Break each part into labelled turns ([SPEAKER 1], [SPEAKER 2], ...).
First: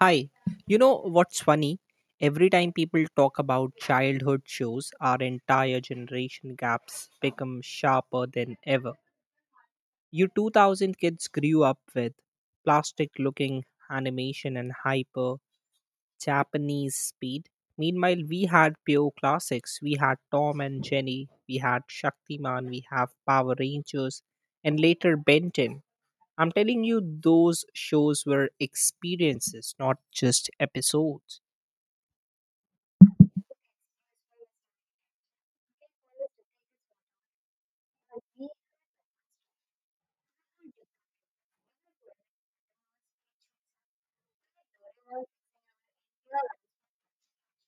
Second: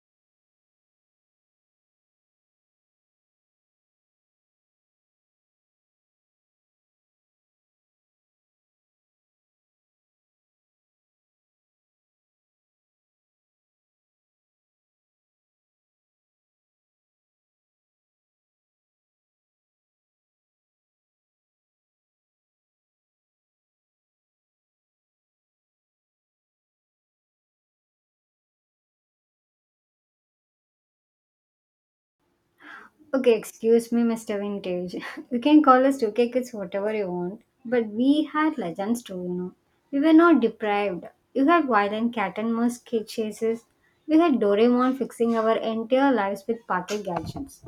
[SPEAKER 1] Hi, you know what's funny? Every time people talk about childhood shows, our entire generation gaps become sharper than ever. You 2000 kids grew up with plastic looking animation and hyper Japanese speed. Meanwhile, we had pure classics. We had Tom and Jenny, we had Shaktiman, we have Power Rangers, and later Benton. I'm telling you, those shows were experiences, not just episodes.
[SPEAKER 2] Okay, excuse me, Mr. Vintage. You can call us two K kids whatever you want, but we had legends too. We were not deprived. You had violent cat and mouse kid chases. We had Doraemon fixing our entire lives with pocket gadgets.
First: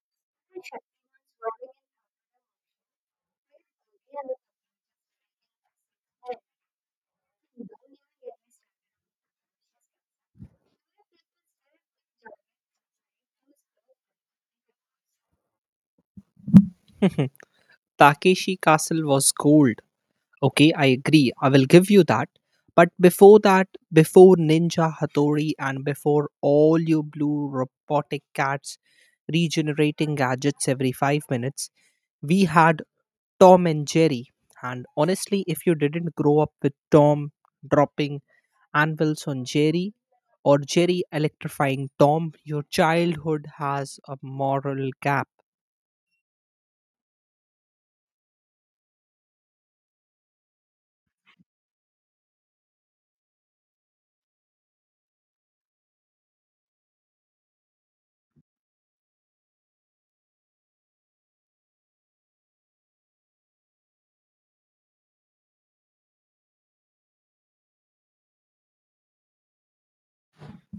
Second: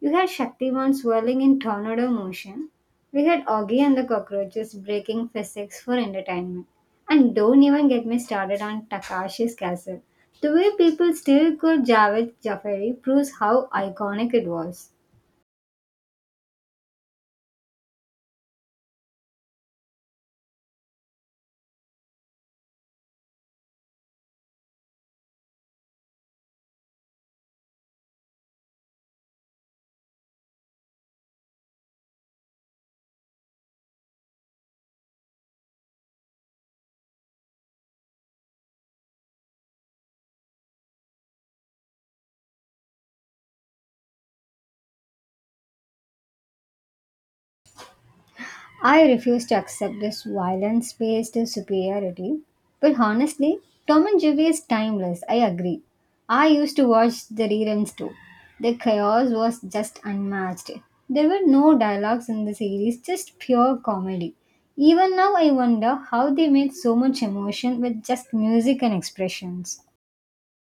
[SPEAKER 2] You had Shaktiman swirling in tornado motion. We had Augie and the cockroaches breaking physics for entertainment. And don't even get me started on Takashi's castle. The way people still call Javed Jafari proves how iconic it was.
[SPEAKER 1] Hmm, Takeshi Castle was gold. Okay, I agree. I will give you that. But before that, before Ninja Hattori and before all you blue robotic cats regenerating gadgets every five minutes, we had Tom and Jerry. And honestly, if you didn't grow up with Tom dropping anvils on Jerry or Jerry electrifying Tom, your childhood has a moral gap.
[SPEAKER 2] I refuse to accept this violence based superiority. But honestly, Tom and Jerry is timeless, I agree. I used to watch the reruns too. The chaos was just unmatched. There were no dialogues in the series, just pure comedy. Even now, I wonder how they made so much emotion with just music and expressions.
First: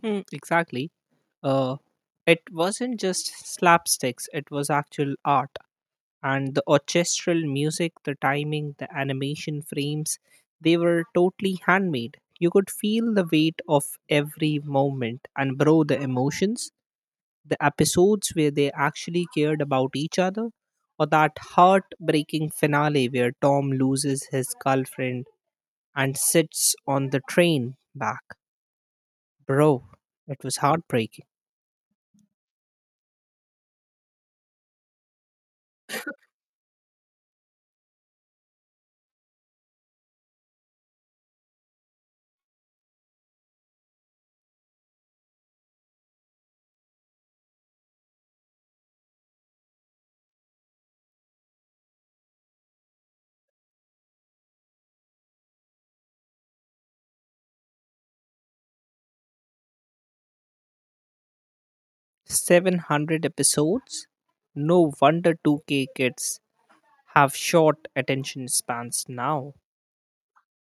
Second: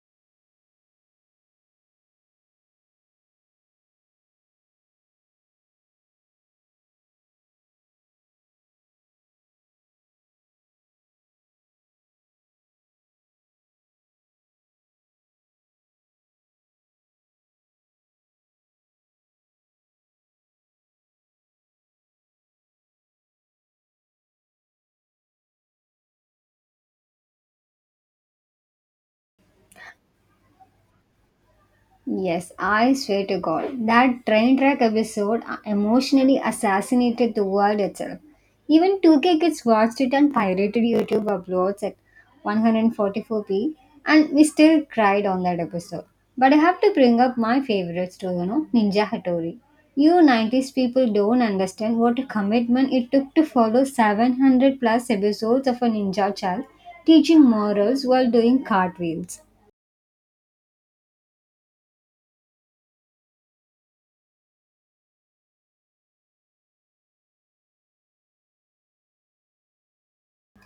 [SPEAKER 1] Hmm, exactly. Uh, it wasn't just slapsticks, it was actual art. And the orchestral music, the timing, the animation frames, they were totally handmade. You could feel the weight of every moment. And, bro, the emotions, the episodes where they actually cared about each other, or that heartbreaking finale where Tom loses his girlfriend and sits on the train back. Bro, it was heartbreaking.
[SPEAKER 2] Yes, I swear to God, that train track episode emotionally assassinated the world itself. Even 2K kids watched it on pirated YouTube uploads at 144p, and we still cried on that episode. But I have to bring up my favorites too, Ninja Hattori. You 90s people don't understand what a commitment it took to follow 700 plus episodes of a ninja child teaching morals while doing cartwheels.
[SPEAKER 1] 700 episodes? No wonder 2K kids have short attention spans now.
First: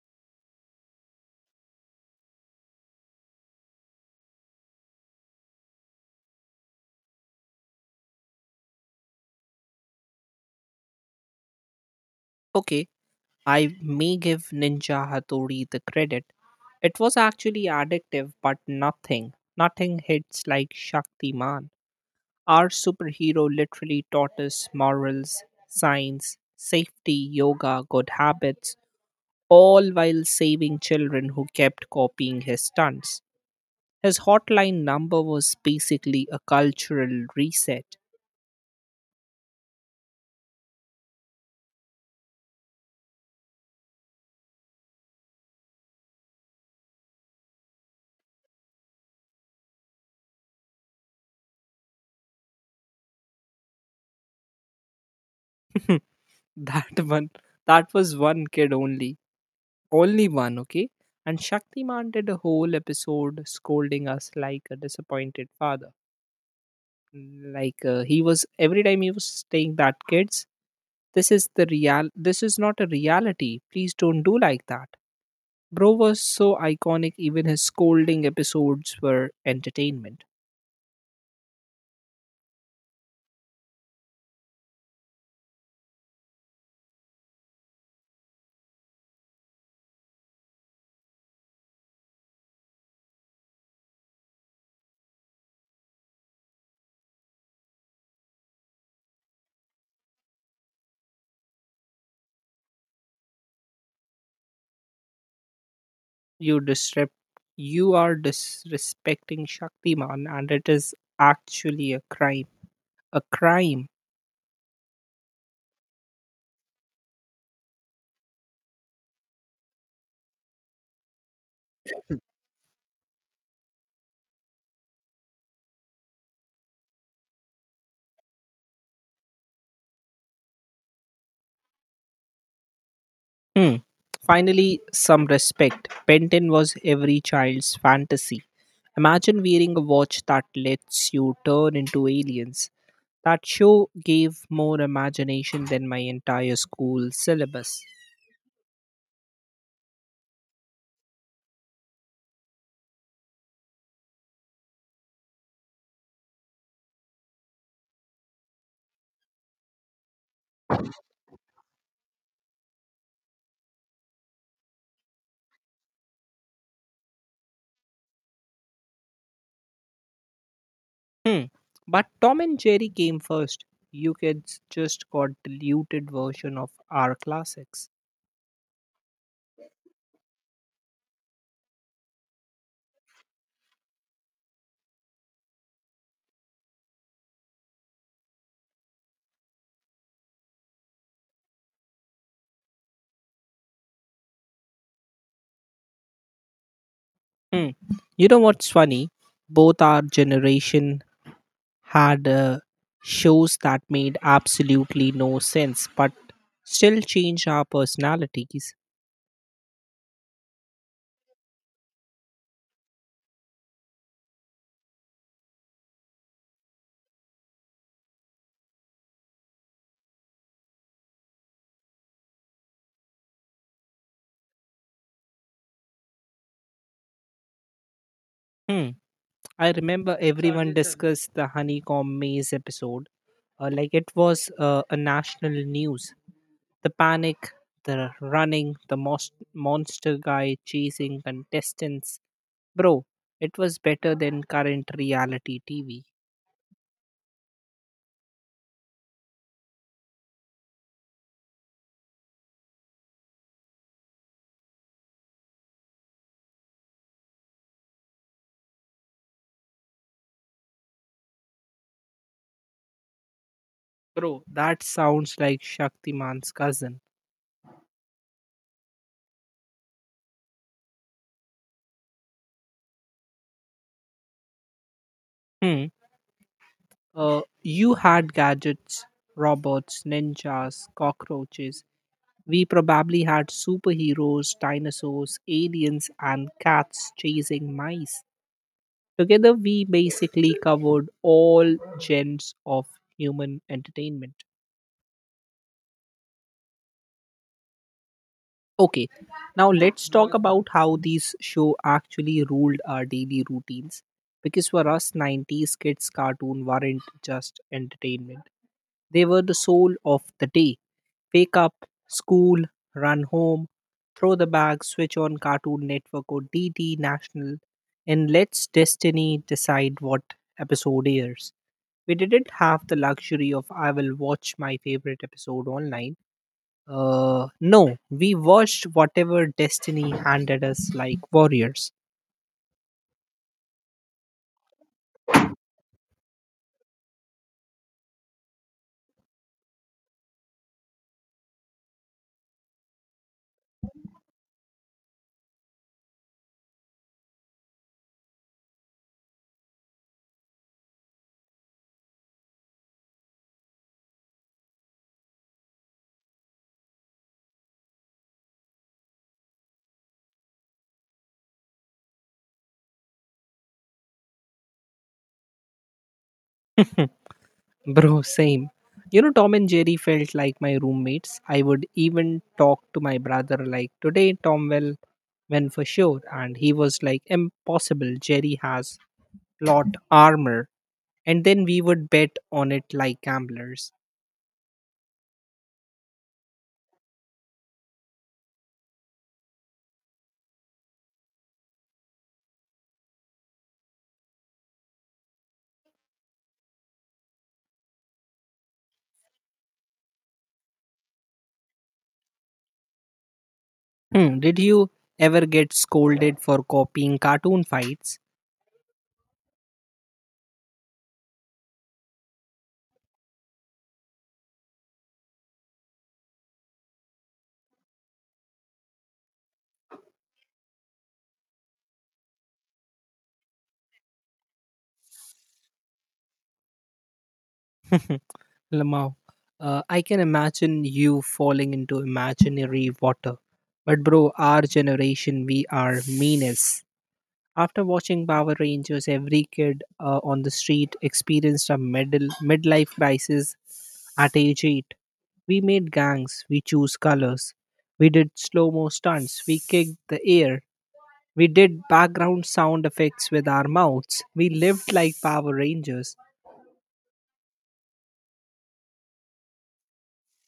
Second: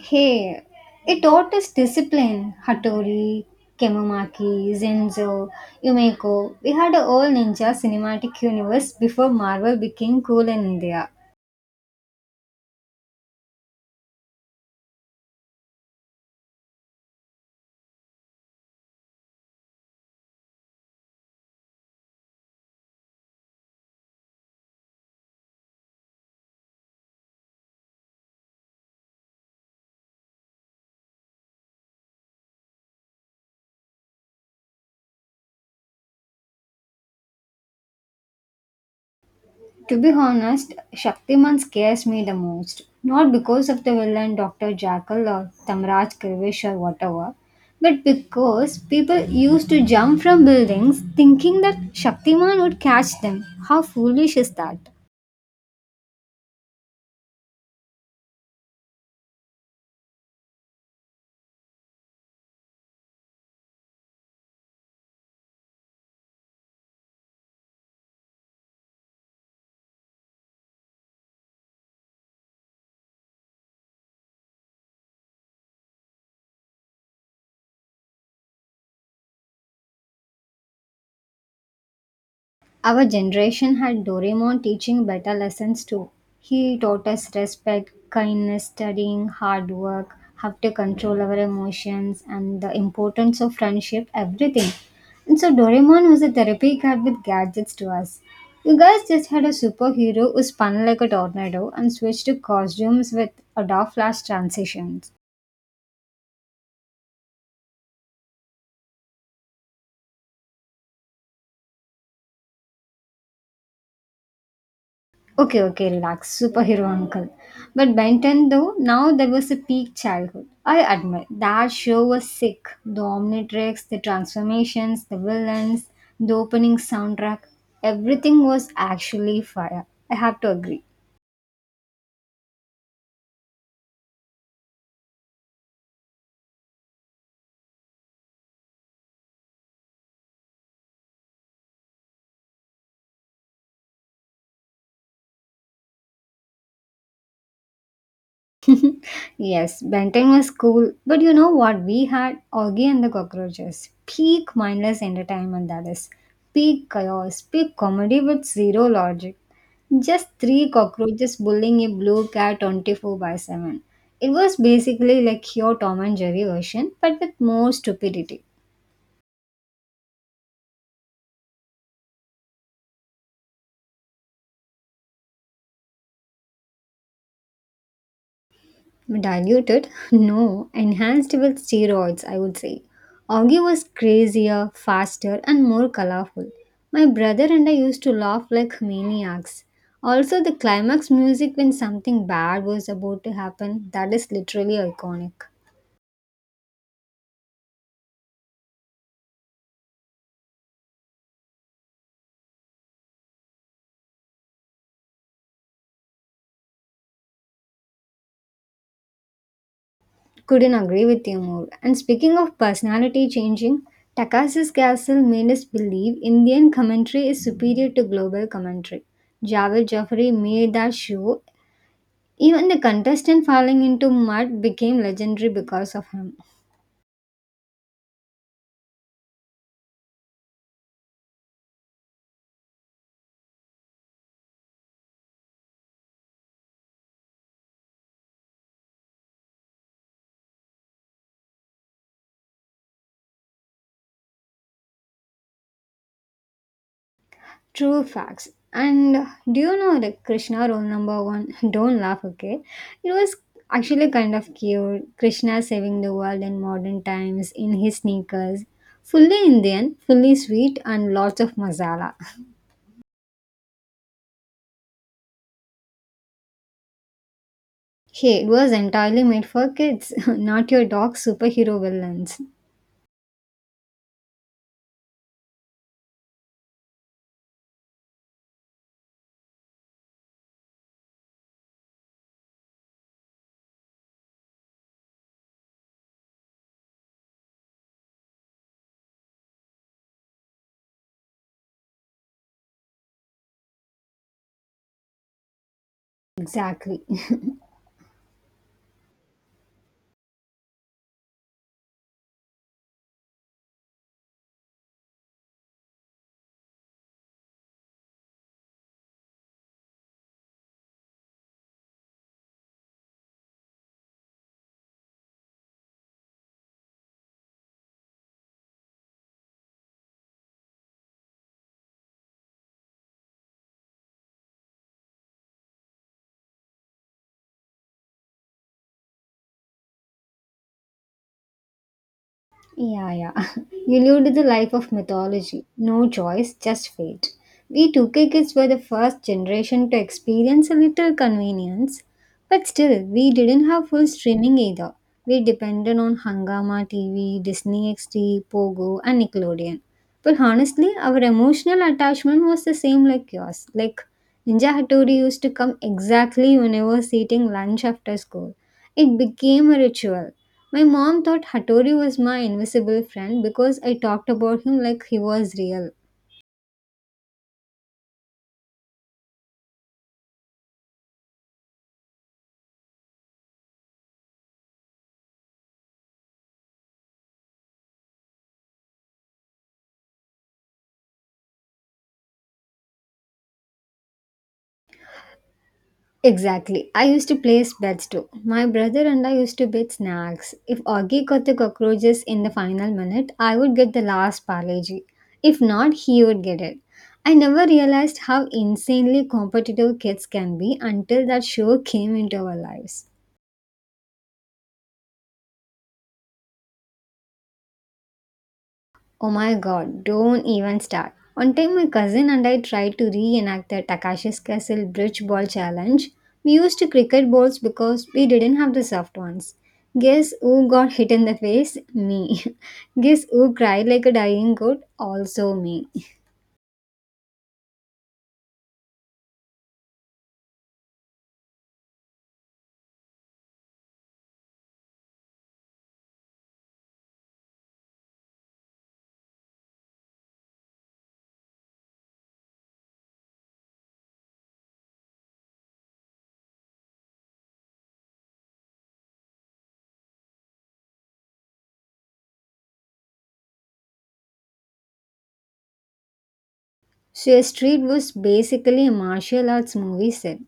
[SPEAKER 2] Hey, it taught us discipline. Hattori, Kemamaki, Zenzo, Yumeko. We had a whole ninja cinematic universe before Marvel became cool in India.
[SPEAKER 1] Okay, I may give Ninja Hattori the credit. It was actually addictive, but nothing hits like Shaktiman. Our superhero literally taught us morals, science, safety, yoga, good habits, all while saving children who kept copying his stunts. His hotline number was basically a cultural reset.
[SPEAKER 2] To be honest, Shaktiman scares me the most. Not because of the villain Dr. Jackal or Tamraj Kirvish or whatever, but because people used to jump from buildings thinking that Shaktiman would catch them. How foolish is that?
[SPEAKER 1] That one, that was one kid only. Only one, okay? And Shaktiman did a whole episode scolding us like a disappointed father. Like every time he was saying that, "Kids, this is the real, this is not a reality, please don't do like that." Bro was so iconic, even his scolding episodes were entertainment.
[SPEAKER 2] Our generation had Doraemon teaching better lessons too. He taught us respect, kindness, studying, hard work, how to control our emotions, and the importance of friendship, everything. And so Doraemon was a therapy cat with gadgets to us. You guys just had a superhero who spun like a tornado and switched to costumes with Adobe Flash transitions.
[SPEAKER 1] you disrupt you are disrespecting Shaktiman, and it is actually a crime. A crime.
[SPEAKER 2] Okay, okay, relax. Superhero uncle. But Benton, though, now there was a peak childhood. I admit, that show was sick. The Omnitrix, the transformations, the villains, the opening soundtrack, everything was actually fire. I have to agree.
[SPEAKER 1] Hmm. Finally, some respect. Benton was every child's fantasy. Imagine wearing a watch that lets you turn into aliens. That show gave more imagination than my entire school syllabus.
[SPEAKER 2] Yes, Benton was cool, but you know what? We had Augie and the Cockroaches. Peak mindless entertainment, that is. Peak chaos, peak comedy with zero logic. Just three cockroaches bullying a blue cat 24 by 7. It was basically like your Tom and Jerry version, but with more stupidity.
[SPEAKER 1] Hmm. But Tom and Jerry came first. You kids just got diluted version of our classics.
[SPEAKER 2] Diluted? No, enhanced with steroids, I would say. Augie was crazier, faster, and more colorful. My brother and I used to laugh like maniacs. Also, the climax music when something bad was about to happen, that is literally iconic.
[SPEAKER 1] Hmm. You know what's funny? Both our generation had shows that made absolutely no sense, but still changed our personalities.
[SPEAKER 2] Couldn't agree with you more. And speaking of personality changing, Takashi's Castle made us believe Indian commentary is superior to global commentary. Javed Jaffrey made that show. Even the contestant falling into mud became legendary because of him.
[SPEAKER 1] Hmm. I remember everyone discussed the honeycomb maze episode, like it was a national news. The panic, the running, the most monster guy chasing contestants. Bro, it was better than current reality TV.
[SPEAKER 2] True facts. And do you know the Krishna rule number one? Don't laugh, okay? It was actually kind of cute. Krishna saving the world in modern times in his sneakers. Fully Indian, fully sweet, and lots of masala.
[SPEAKER 1] Bro, that sounds like Shaktiman's cousin.
[SPEAKER 2] Hey, it was entirely made for kids, not your dog superhero villains.
[SPEAKER 1] Hmm. You had gadgets, robots, ninjas, cockroaches. We probably had superheroes, dinosaurs, aliens, and cats chasing mice. Together, we basically covered all genres of human entertainment.
[SPEAKER 2] Exactly.
[SPEAKER 1] Okay, now let's talk about how these show actually ruled our daily routines. Because for us, 90s kids' cartoon weren't just entertainment, they were the soul of the day. Wake up, school, run home, throw the bag, switch on Cartoon Network or DD National, and let's destiny decide what episode airs. We didn't have the luxury of, "I will watch my favorite episode online." No, we watched whatever destiny handed us like warriors.
[SPEAKER 2] Yeah, yeah. You lived the life of mythology. No choice, just fate. We 2K kids were the first generation to experience a little convenience. But still, we didn't have full streaming either. We depended on Hangama TV, Disney XD, Pogo, and Nickelodeon. But honestly, our emotional attachment was the same like yours. Like Ninja Hattori used to come exactly when I was eating lunch after school. It became a ritual. My mom thought Hattori was my invisible friend because I talked about him like he was real.
[SPEAKER 1] Bro, same. You know, Tom and Jerry felt like my roommates. I would even talk to my brother like, "Today Tom will win for sure." And he was like, "Impossible. Jerry has lot armor." And then we would bet on it like gamblers.
[SPEAKER 2] Exactly. I used to place bets too. My brother and I used to bet snacks. If Augie got the cockroaches in the final minute, I would get the last parleji. If not, he would get it. I never realized how insanely competitive kids can be until that show came into our lives.
[SPEAKER 1] Hmm, did you ever get scolded for copying cartoon fights?
[SPEAKER 2] Oh my god, don't even start. One time, my cousin and I tried to reenact the Takashi's Castle Bridge Ball Challenge. We used cricket balls because we didn't have the soft ones. Guess who got hit in the face? Me. Guess who cried like a dying goat? Also me.
[SPEAKER 1] Lamau, I can imagine you falling into imaginary water. But bro, our generation, we are meanest. After watching Power Rangers, every kid on the street experienced a middle midlife crisis at age 8. We made gangs, we chose colors, we did slow mo stunts, we kicked the air, we did background sound effects with our mouths, we lived like Power Rangers.
[SPEAKER 2] So, a street was basically a martial arts movie set.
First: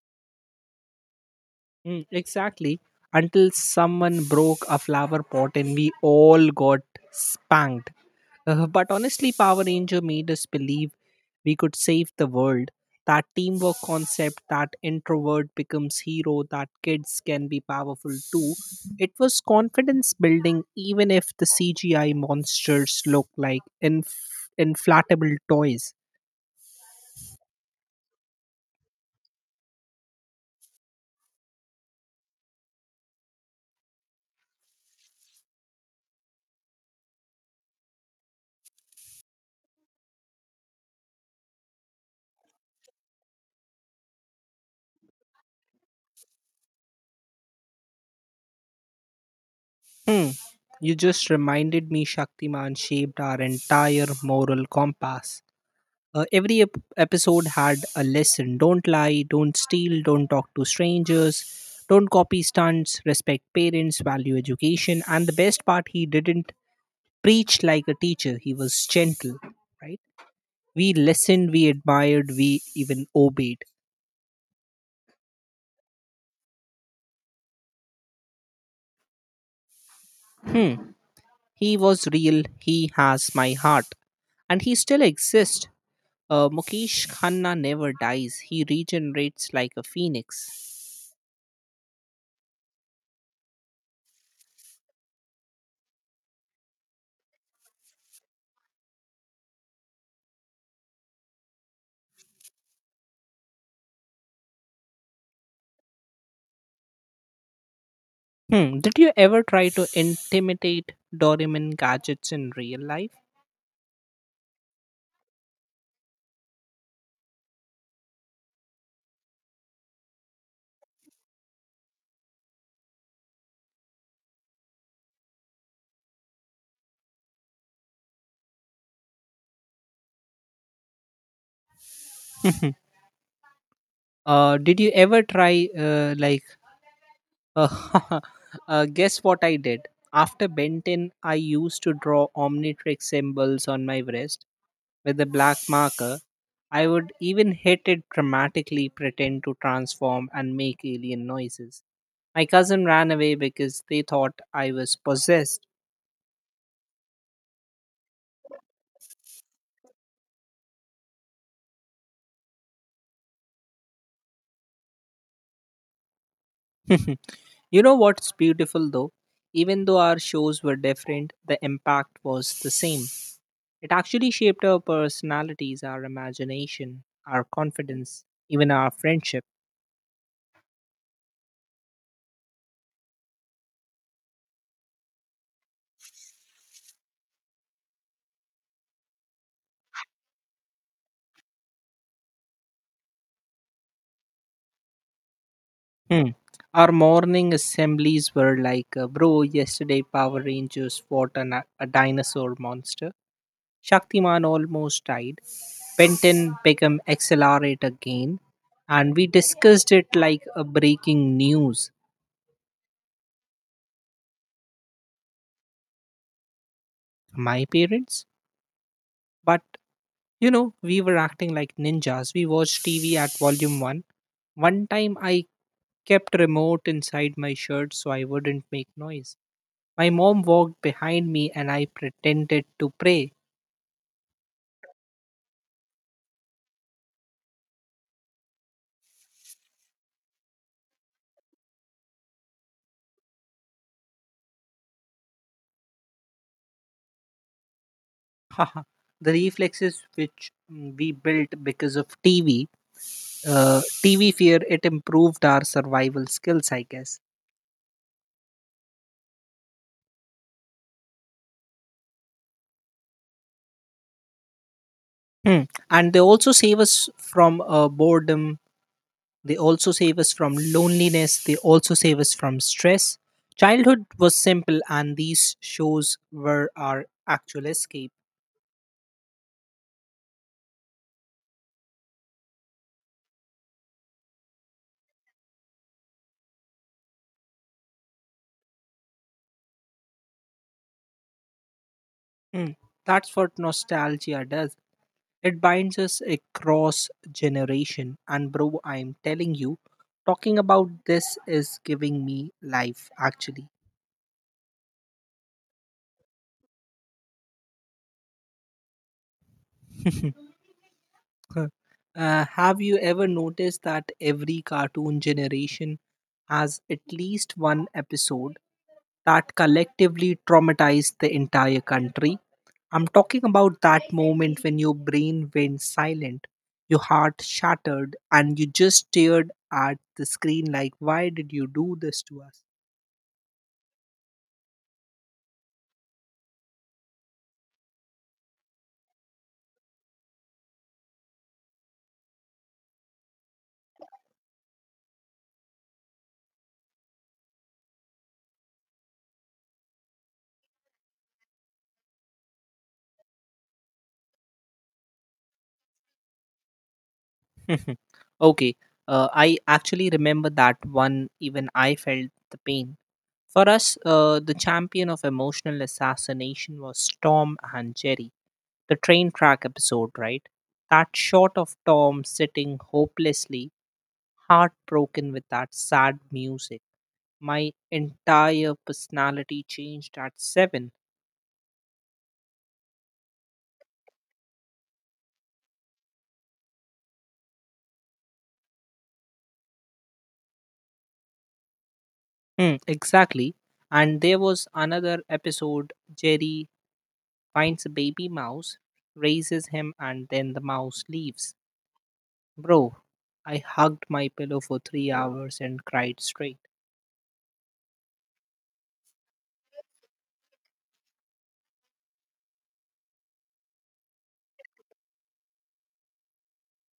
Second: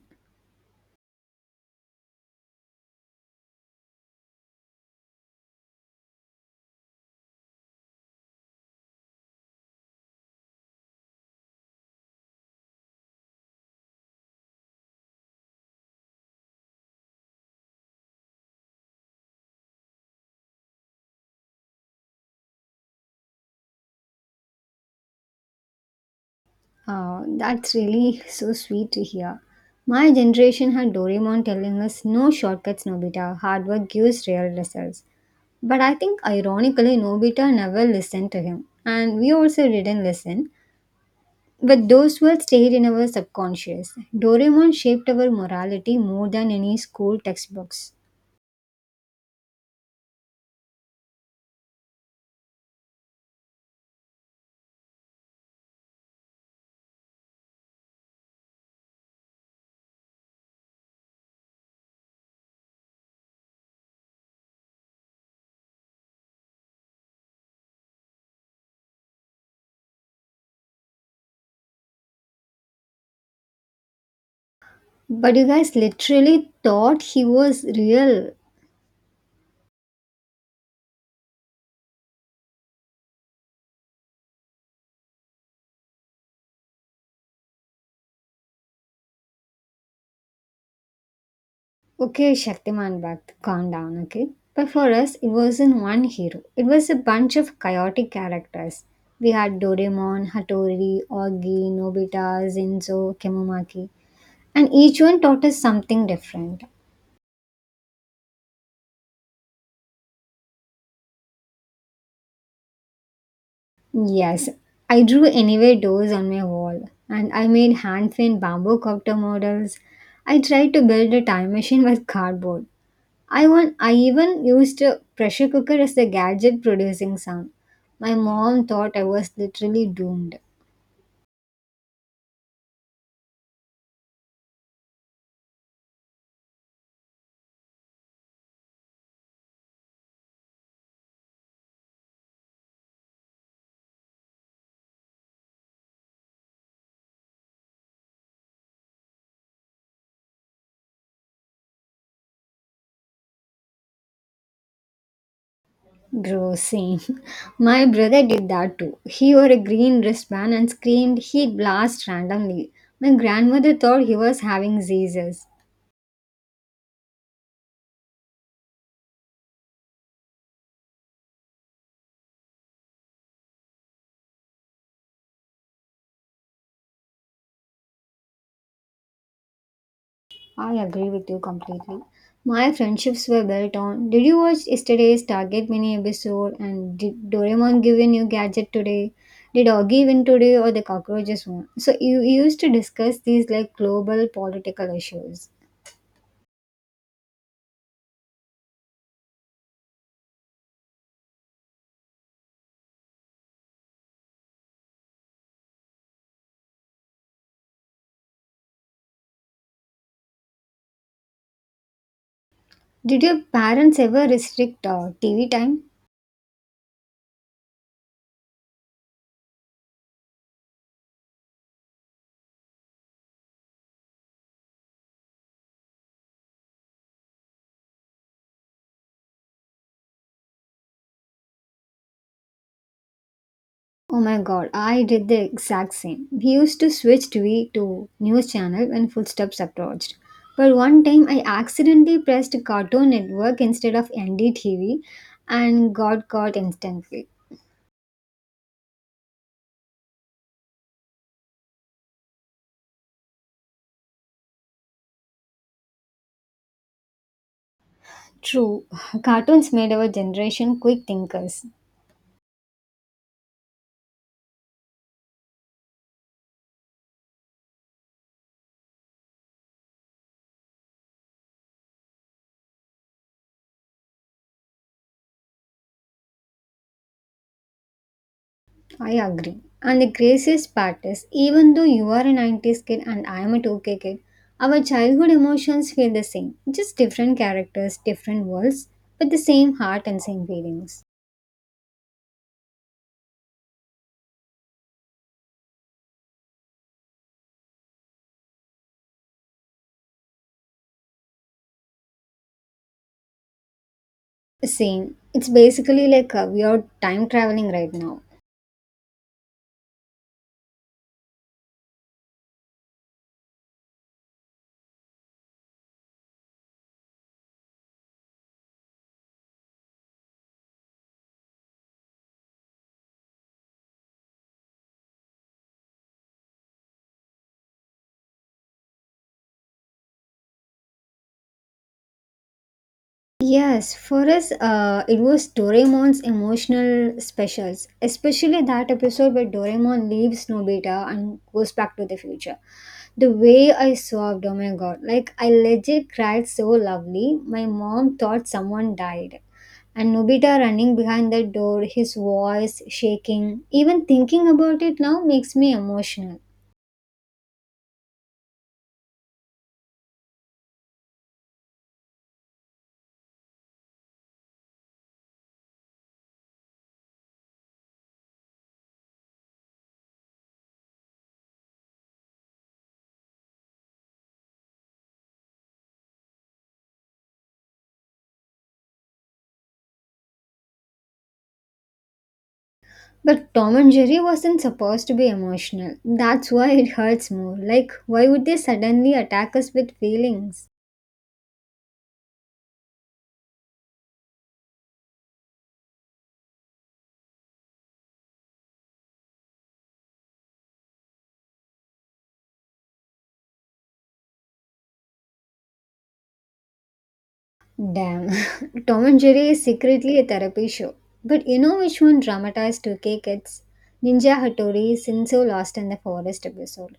[SPEAKER 1] Mm, exactly. Until someone broke a flower pot and we all got spanked. But honestly, Power Ranger made us believe we could save the world. That teamwork concept, that introvert becomes hero, that kids can be powerful too. It was confidence building, even if the CGI monsters look like inflatable toys.
[SPEAKER 2] That's really so sweet to hear. My generation had Doraemon telling us no shortcuts, Nobita. Hard work gives real results. But I think ironically, Nobita never listened to him, and we also didn't listen. But those words stayed in our subconscious. Doraemon shaped our morality more than any school textbooks.
[SPEAKER 1] Hmm. You just reminded me Shaktiman shaped our entire moral compass. Every episode had a lesson. Don't lie, don't steal, don't talk to strangers, don't copy stunts, respect parents, value education. And the best part, he didn't preach like a teacher, he was gentle, right? We listened, we admired, we even obeyed.
[SPEAKER 2] But you guys literally thought he was real.
[SPEAKER 1] Hmm. He was real, he has my heart. And he still exists. Mukesh Khanna never dies, he regenerates like a phoenix.
[SPEAKER 2] Okay, Shaktiman Bhatt, calm down, okay? But for us, it wasn't one hero, it was a bunch of chaotic characters. We had Doraemon, Hattori, Oggy, Nobita, Zinzo, Kemomaki, and each one taught us something different.
[SPEAKER 1] Hmm, did you ever try to intimidate Doraemon gadgets in real life?
[SPEAKER 2] Yes, I drew anyway doors on my wall and I made hand paint bamboo copter models. I tried to build a time machine with cardboard. I even used a pressure cooker as the gadget producing sound. My mom thought I was literally doomed.
[SPEAKER 1] Did you ever try, like, uh, guess what I did? After Benton, I used to draw Omnitrix symbols on my wrist with a black marker. I would even hit it dramatically, pretend to transform, and make alien noises. My cousin ran away because they thought I was possessed.
[SPEAKER 2] Bro, same. My brother did that too. He wore a green wristband and screamed he'd blast randomly. My grandmother thought he was having seizures.
[SPEAKER 1] You know what's beautiful though? Even though our shows were different, the impact was the same. It actually shaped our personalities, our imagination, our confidence, even our friendship.
[SPEAKER 2] I agree with you completely. My friendships were built on. Did you watch yesterday's Target mini episode? And did Doraemon give you a new gadget today? Did Augie win today or the cockroaches won? So you used to discuss these like global political issues.
[SPEAKER 1] Hmm. Our morning assemblies were like, "Bro, yesterday Power Rangers fought a dinosaur monster. Shaktiman almost died. Benton became accelerate again." And we discussed it like a breaking news.
[SPEAKER 2] Did your parents ever restrict TV time?
[SPEAKER 1] My parents? But you know, we were acting like ninjas. We watched TV at volume 1. One time I kept remote inside my shirt so I wouldn't make noise. My mom walked behind me and I pretended to pray.
[SPEAKER 2] Oh my god, I did the exact same. We used to switch TV to news channel when footsteps approached. But one time I accidentally pressed Cartoon Network instead of NDTV and got caught instantly.
[SPEAKER 1] Haha. The reflexes which we built because of TV, TV fear, it improved our survival skills, I guess.
[SPEAKER 2] True, cartoons made our generation quick thinkers.
[SPEAKER 1] Hmm. And they also save us from boredom. They also save us from loneliness. They also save us from stress. Childhood was simple, and these shows were our actual escape.
[SPEAKER 2] I agree. And the craziest part is, even though you are a 90s kid and I am a 2K kid, our childhood emotions feel the same. Just different characters, different worlds, but the same heart and same feelings.
[SPEAKER 1] Mm. That's what nostalgia does. It binds us across generation. And bro, I'm telling you, talking about this is giving me life. Actually,
[SPEAKER 2] Same. It's basically like we are time traveling right now.
[SPEAKER 1] uh, have you ever noticed that every cartoon generation has at least one episode that collectively traumatized the entire country? I'm talking about that moment when your brain went silent, your heart shattered, and you just stared at the screen like, "Why did you do this to us?"
[SPEAKER 2] Yes, for us, it was Doraemon's emotional specials, especially that episode where Doraemon leaves Nobita and goes back to the future. The way I sobbed, oh my god, like I legit cried so lovely. My mom thought someone died. And Nobita running behind the door, his voice shaking, even thinking about it now makes me emotional.
[SPEAKER 1] Okay, I actually remember that one, even I felt the pain. For us, the champion of emotional assassination was Tom and Jerry, the train track episode, right? That shot of Tom sitting hopelessly heartbroken with that sad music. My entire personality changed at seven.
[SPEAKER 2] But Tom and Jerry wasn't supposed to be emotional. That's why it hurts more. Like, why would they suddenly attack us with feelings?
[SPEAKER 1] Hmm, exactly. And there was another episode, Jerry finds a baby mouse, raises him, and then the mouse leaves. Bro, I hugged my pillow for 3 hours and cried straight.
[SPEAKER 2] Damn. Tom and Jerry is secretly a therapy show. But you know which one dramatized 2K kids? Ninja Hattori Sinzo lost in the forest episode.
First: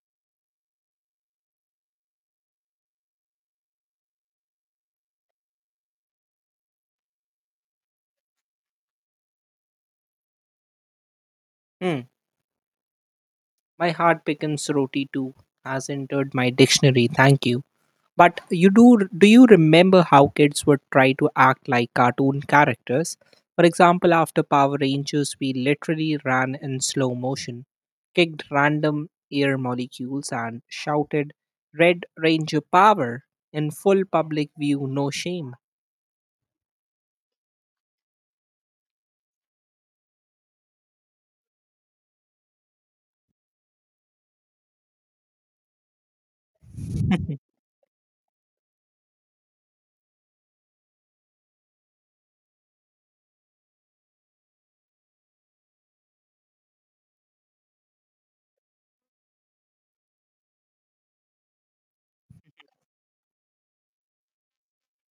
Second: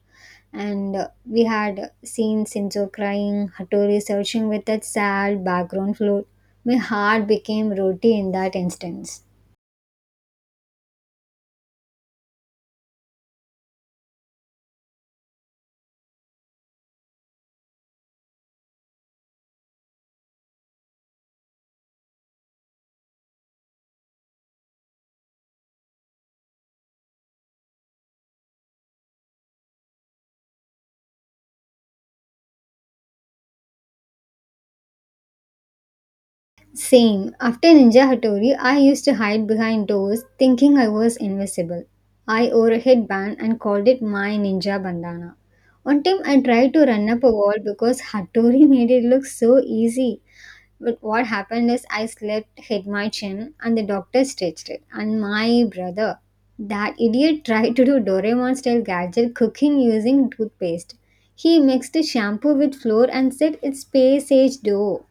[SPEAKER 2] And we had seen Sinzo crying, Hattori searching with that sad background flute. My heart became roti in that instance.
[SPEAKER 1] Hmm, "my heart becomes roti too" has entered my dictionary. Thank you. But you do Do you remember how kids would try to act like cartoon characters? For example, after Power Rangers, we literally ran in slow motion, kicked random air molecules, and shouted "Red Ranger Power" in full public view, no shame.
[SPEAKER 2] Same. After Ninja Hattori, I used to hide behind doors thinking I was invisible. I wore a headband and called it my ninja bandana. One time I tried to run up a wall because Hattori made it look so easy. But what happened is I slipped, hit my chin, and the doctor stitched it. And my brother, that idiot, tried to do Doraemon style gadget cooking using toothpaste. He mixed shampoo with flour and said it's space age dough.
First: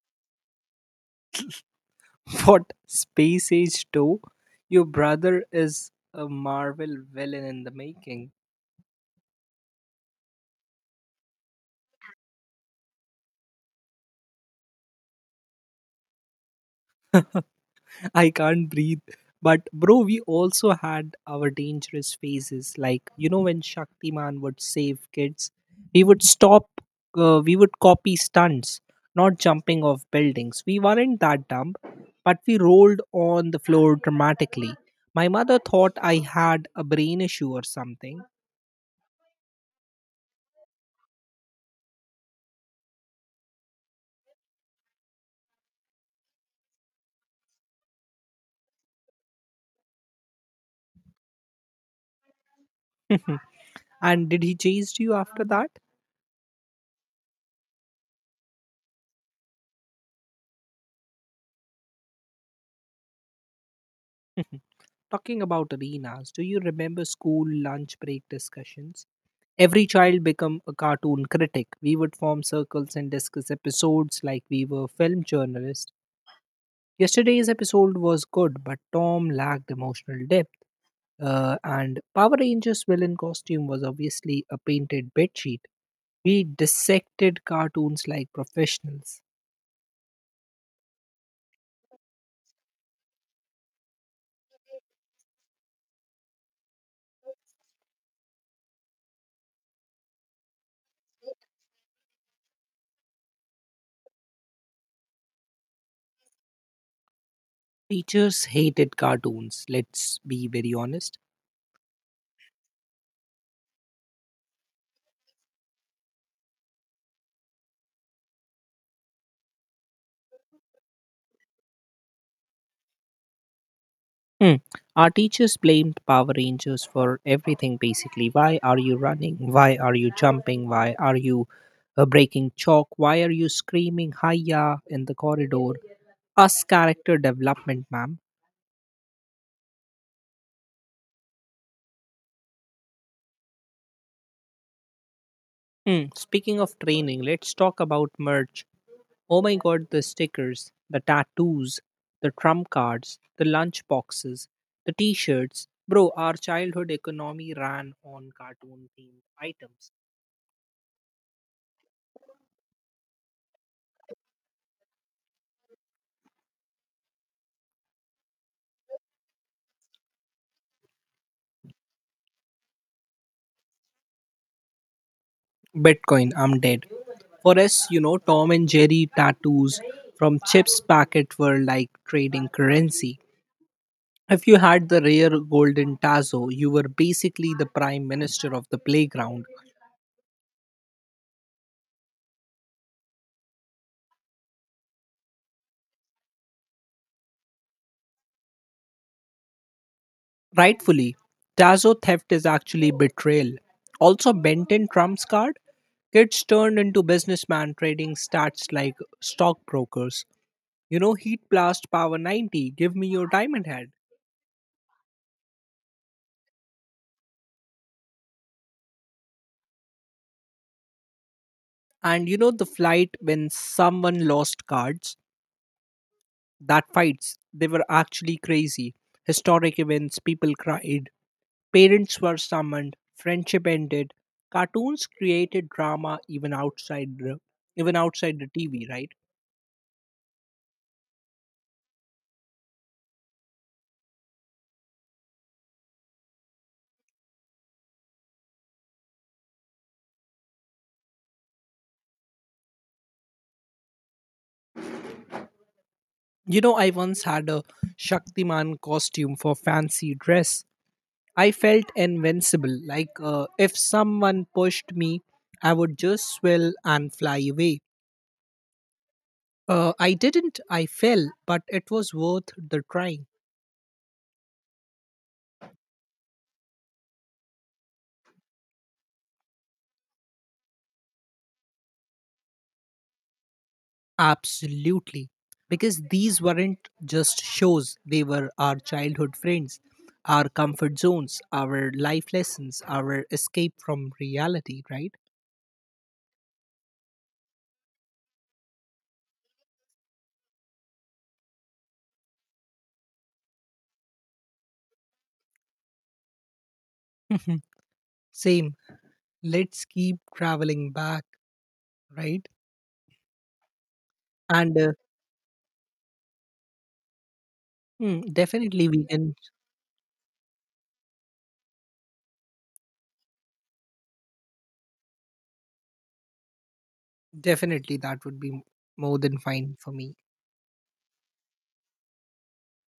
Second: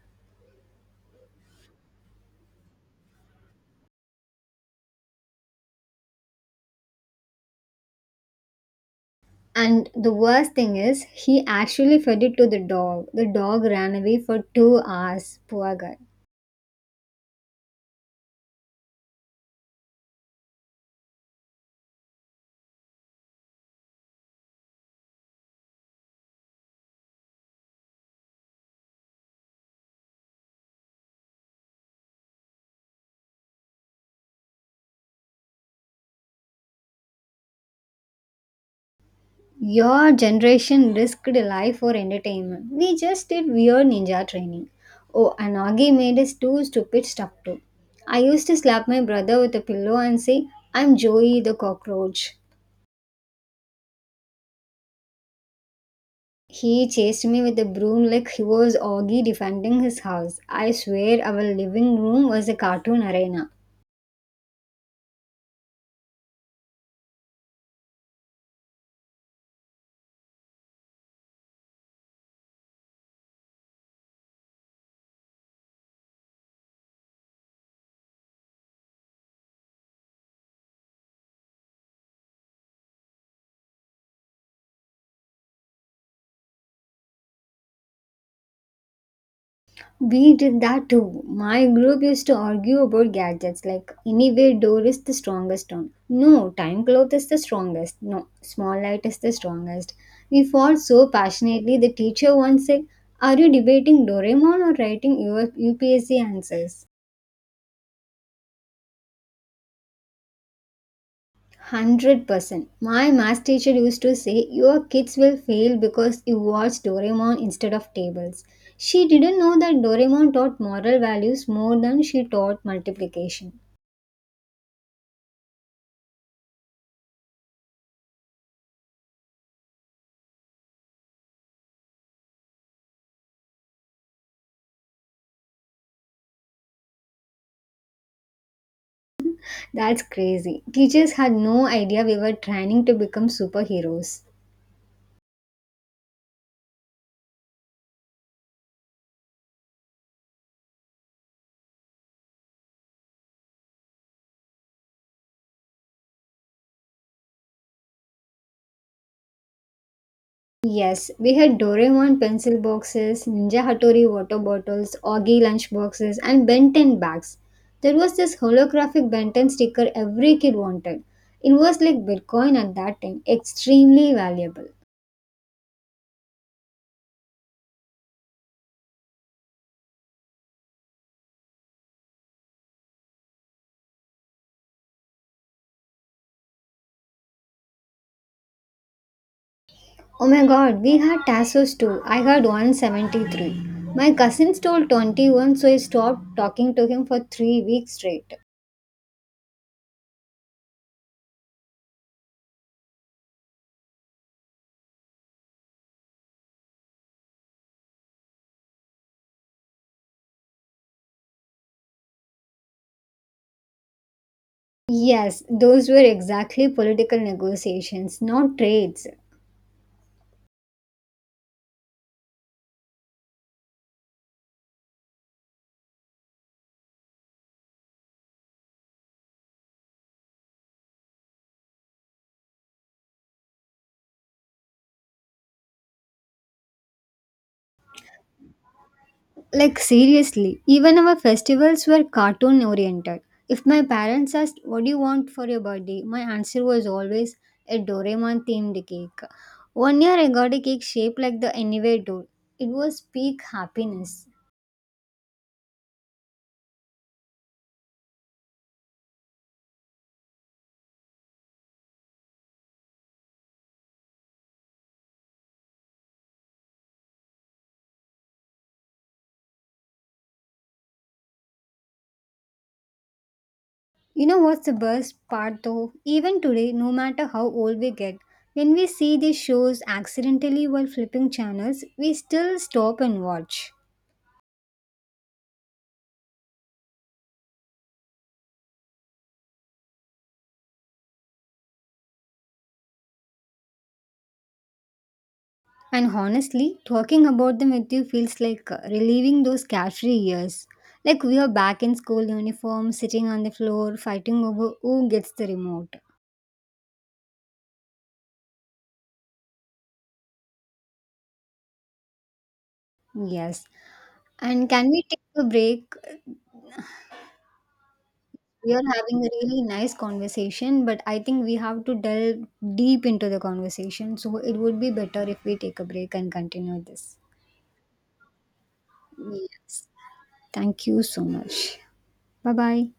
[SPEAKER 1] What space age two? Your brother is a Marvel villain in the making.
[SPEAKER 2] And the worst thing is, he actually fed it to the dog. The dog ran away for 2 hours. Poor guy.
[SPEAKER 1] I can't breathe. But bro, we also had our dangerous phases. Like you know, when Shaktiman would save kids, we would stop. We would copy stunts, not jumping off buildings. We weren't that dumb, but we rolled on the floor dramatically. My mother thought I had a brain issue or something.
[SPEAKER 2] Your generation risked a life for entertainment. We just did weird ninja training. Oh, and Augie made us do stupid stuff too. I used to slap my brother with a pillow and say, I'm Joey the cockroach.
[SPEAKER 1] And did he chase you after that?
[SPEAKER 2] He chased me with a broom like he was Augie defending his house. I swear our living room was a cartoon arena.
[SPEAKER 1] Talking about arenas, do you remember school lunch break discussions? Every child become a cartoon critic. We would form circles and discuss episodes like we were film journalists. Yesterday's episode was good, but Tom lacked emotional depth. And Power Rangers villain costume was obviously a painted bedsheet. We dissected cartoons like professionals.
[SPEAKER 2] We did that too. My group used to argue about gadgets like anyway door is the strongest one. No, time cloth is the strongest. No, small light is the strongest. We fought so passionately the teacher once said, Are you debating Doraemon or writing your UPSC answers?
[SPEAKER 1] Teachers hated cartoons, let's be very honest.
[SPEAKER 2] 100%. My math teacher used to say, Your kids will fail because you watch Doraemon instead of tables. She didn't know that Doraemon taught moral values more than she taught multiplication.
[SPEAKER 1] Hmm. Our teachers blamed Power Rangers for everything basically. Why are you running? Why are you jumping? Why are you breaking chalk? Why are you screaming hiya in the corridor? Us character development, ma'am.
[SPEAKER 2] That's crazy. Teachers had no idea we were training to become superheroes.
[SPEAKER 1] Hmm, speaking of training, let's talk about merch. Oh my god, the stickers, the tattoos, the trump cards, the lunch boxes, the t shirts. Bro, our childhood economy ran on cartoon themed items.
[SPEAKER 2] Yes, we had Doraemon pencil boxes, Ninja Hattori water bottles, Augie lunch boxes, and Ben 10 bags. There was this holographic Ben 10 sticker every kid wanted. It was like Bitcoin at that time, extremely valuable.
[SPEAKER 1] Bitcoin, I'm dead. For us, you know, Tom and Jerry tattoos from Chips Packet were like trading currency. If you had the rare golden Tazo, you were basically the prime minister of the playground.
[SPEAKER 2] Oh my god, we had Tassos too. I had 173. My cousin stole 21, so I stopped talking to him for 3 weeks straight.
[SPEAKER 1] Rightfully, Tazo theft is actually betrayal. Also, Benton Trump's card? Kids turned into businessmen trading stats like stockbrokers. You know, heat blast power 90, give me your diamond head.
[SPEAKER 2] Yes, those were exactly political negotiations, not trades.
[SPEAKER 1] And you know, the flight when someone lost cards, that fights, they were actually crazy. Historic events, people cried, parents were summoned, friendship ended. Cartoons created drama even outside the TV, right?
[SPEAKER 2] Like, seriously, even our festivals were cartoon oriented. If my parents asked, What do you want for your birthday? My answer was always a Doraemon themed cake. One year I got a cake shaped like the Anyway door. It was peak happiness.
[SPEAKER 1] You know, I once had a Shaktiman costume for fancy dress. I felt invincible, like if someone pushed me, I would just swell and fly away. I didn't, I fell, but it was worth the try.
[SPEAKER 2] You know what's the best part though? Even today, no matter how old we get, when we see these shows accidentally while flipping channels, we still stop and watch.
[SPEAKER 1] Absolutely. Because these weren't just shows, they were our childhood friends, our comfort zones, our life lessons, our escape from reality, right?
[SPEAKER 2] And honestly, talking about them with you feels like relieving those carefree years. Like we are back in school uniform, sitting on the floor, fighting over who gets the remote.
[SPEAKER 1] Same. Let's keep traveling back, right?
[SPEAKER 2] Yes. And
[SPEAKER 1] And
[SPEAKER 2] can
[SPEAKER 1] uh,
[SPEAKER 2] we take a break? We are
[SPEAKER 1] Definitely we
[SPEAKER 2] having a
[SPEAKER 1] can,
[SPEAKER 2] really nice conversation, but I think we have to delve deep into the conversation. So it would be better if we take a break and continue this.
[SPEAKER 1] definitely that would be more than fine
[SPEAKER 2] Yes.
[SPEAKER 1] for me.
[SPEAKER 2] Thank you so much. Bye bye.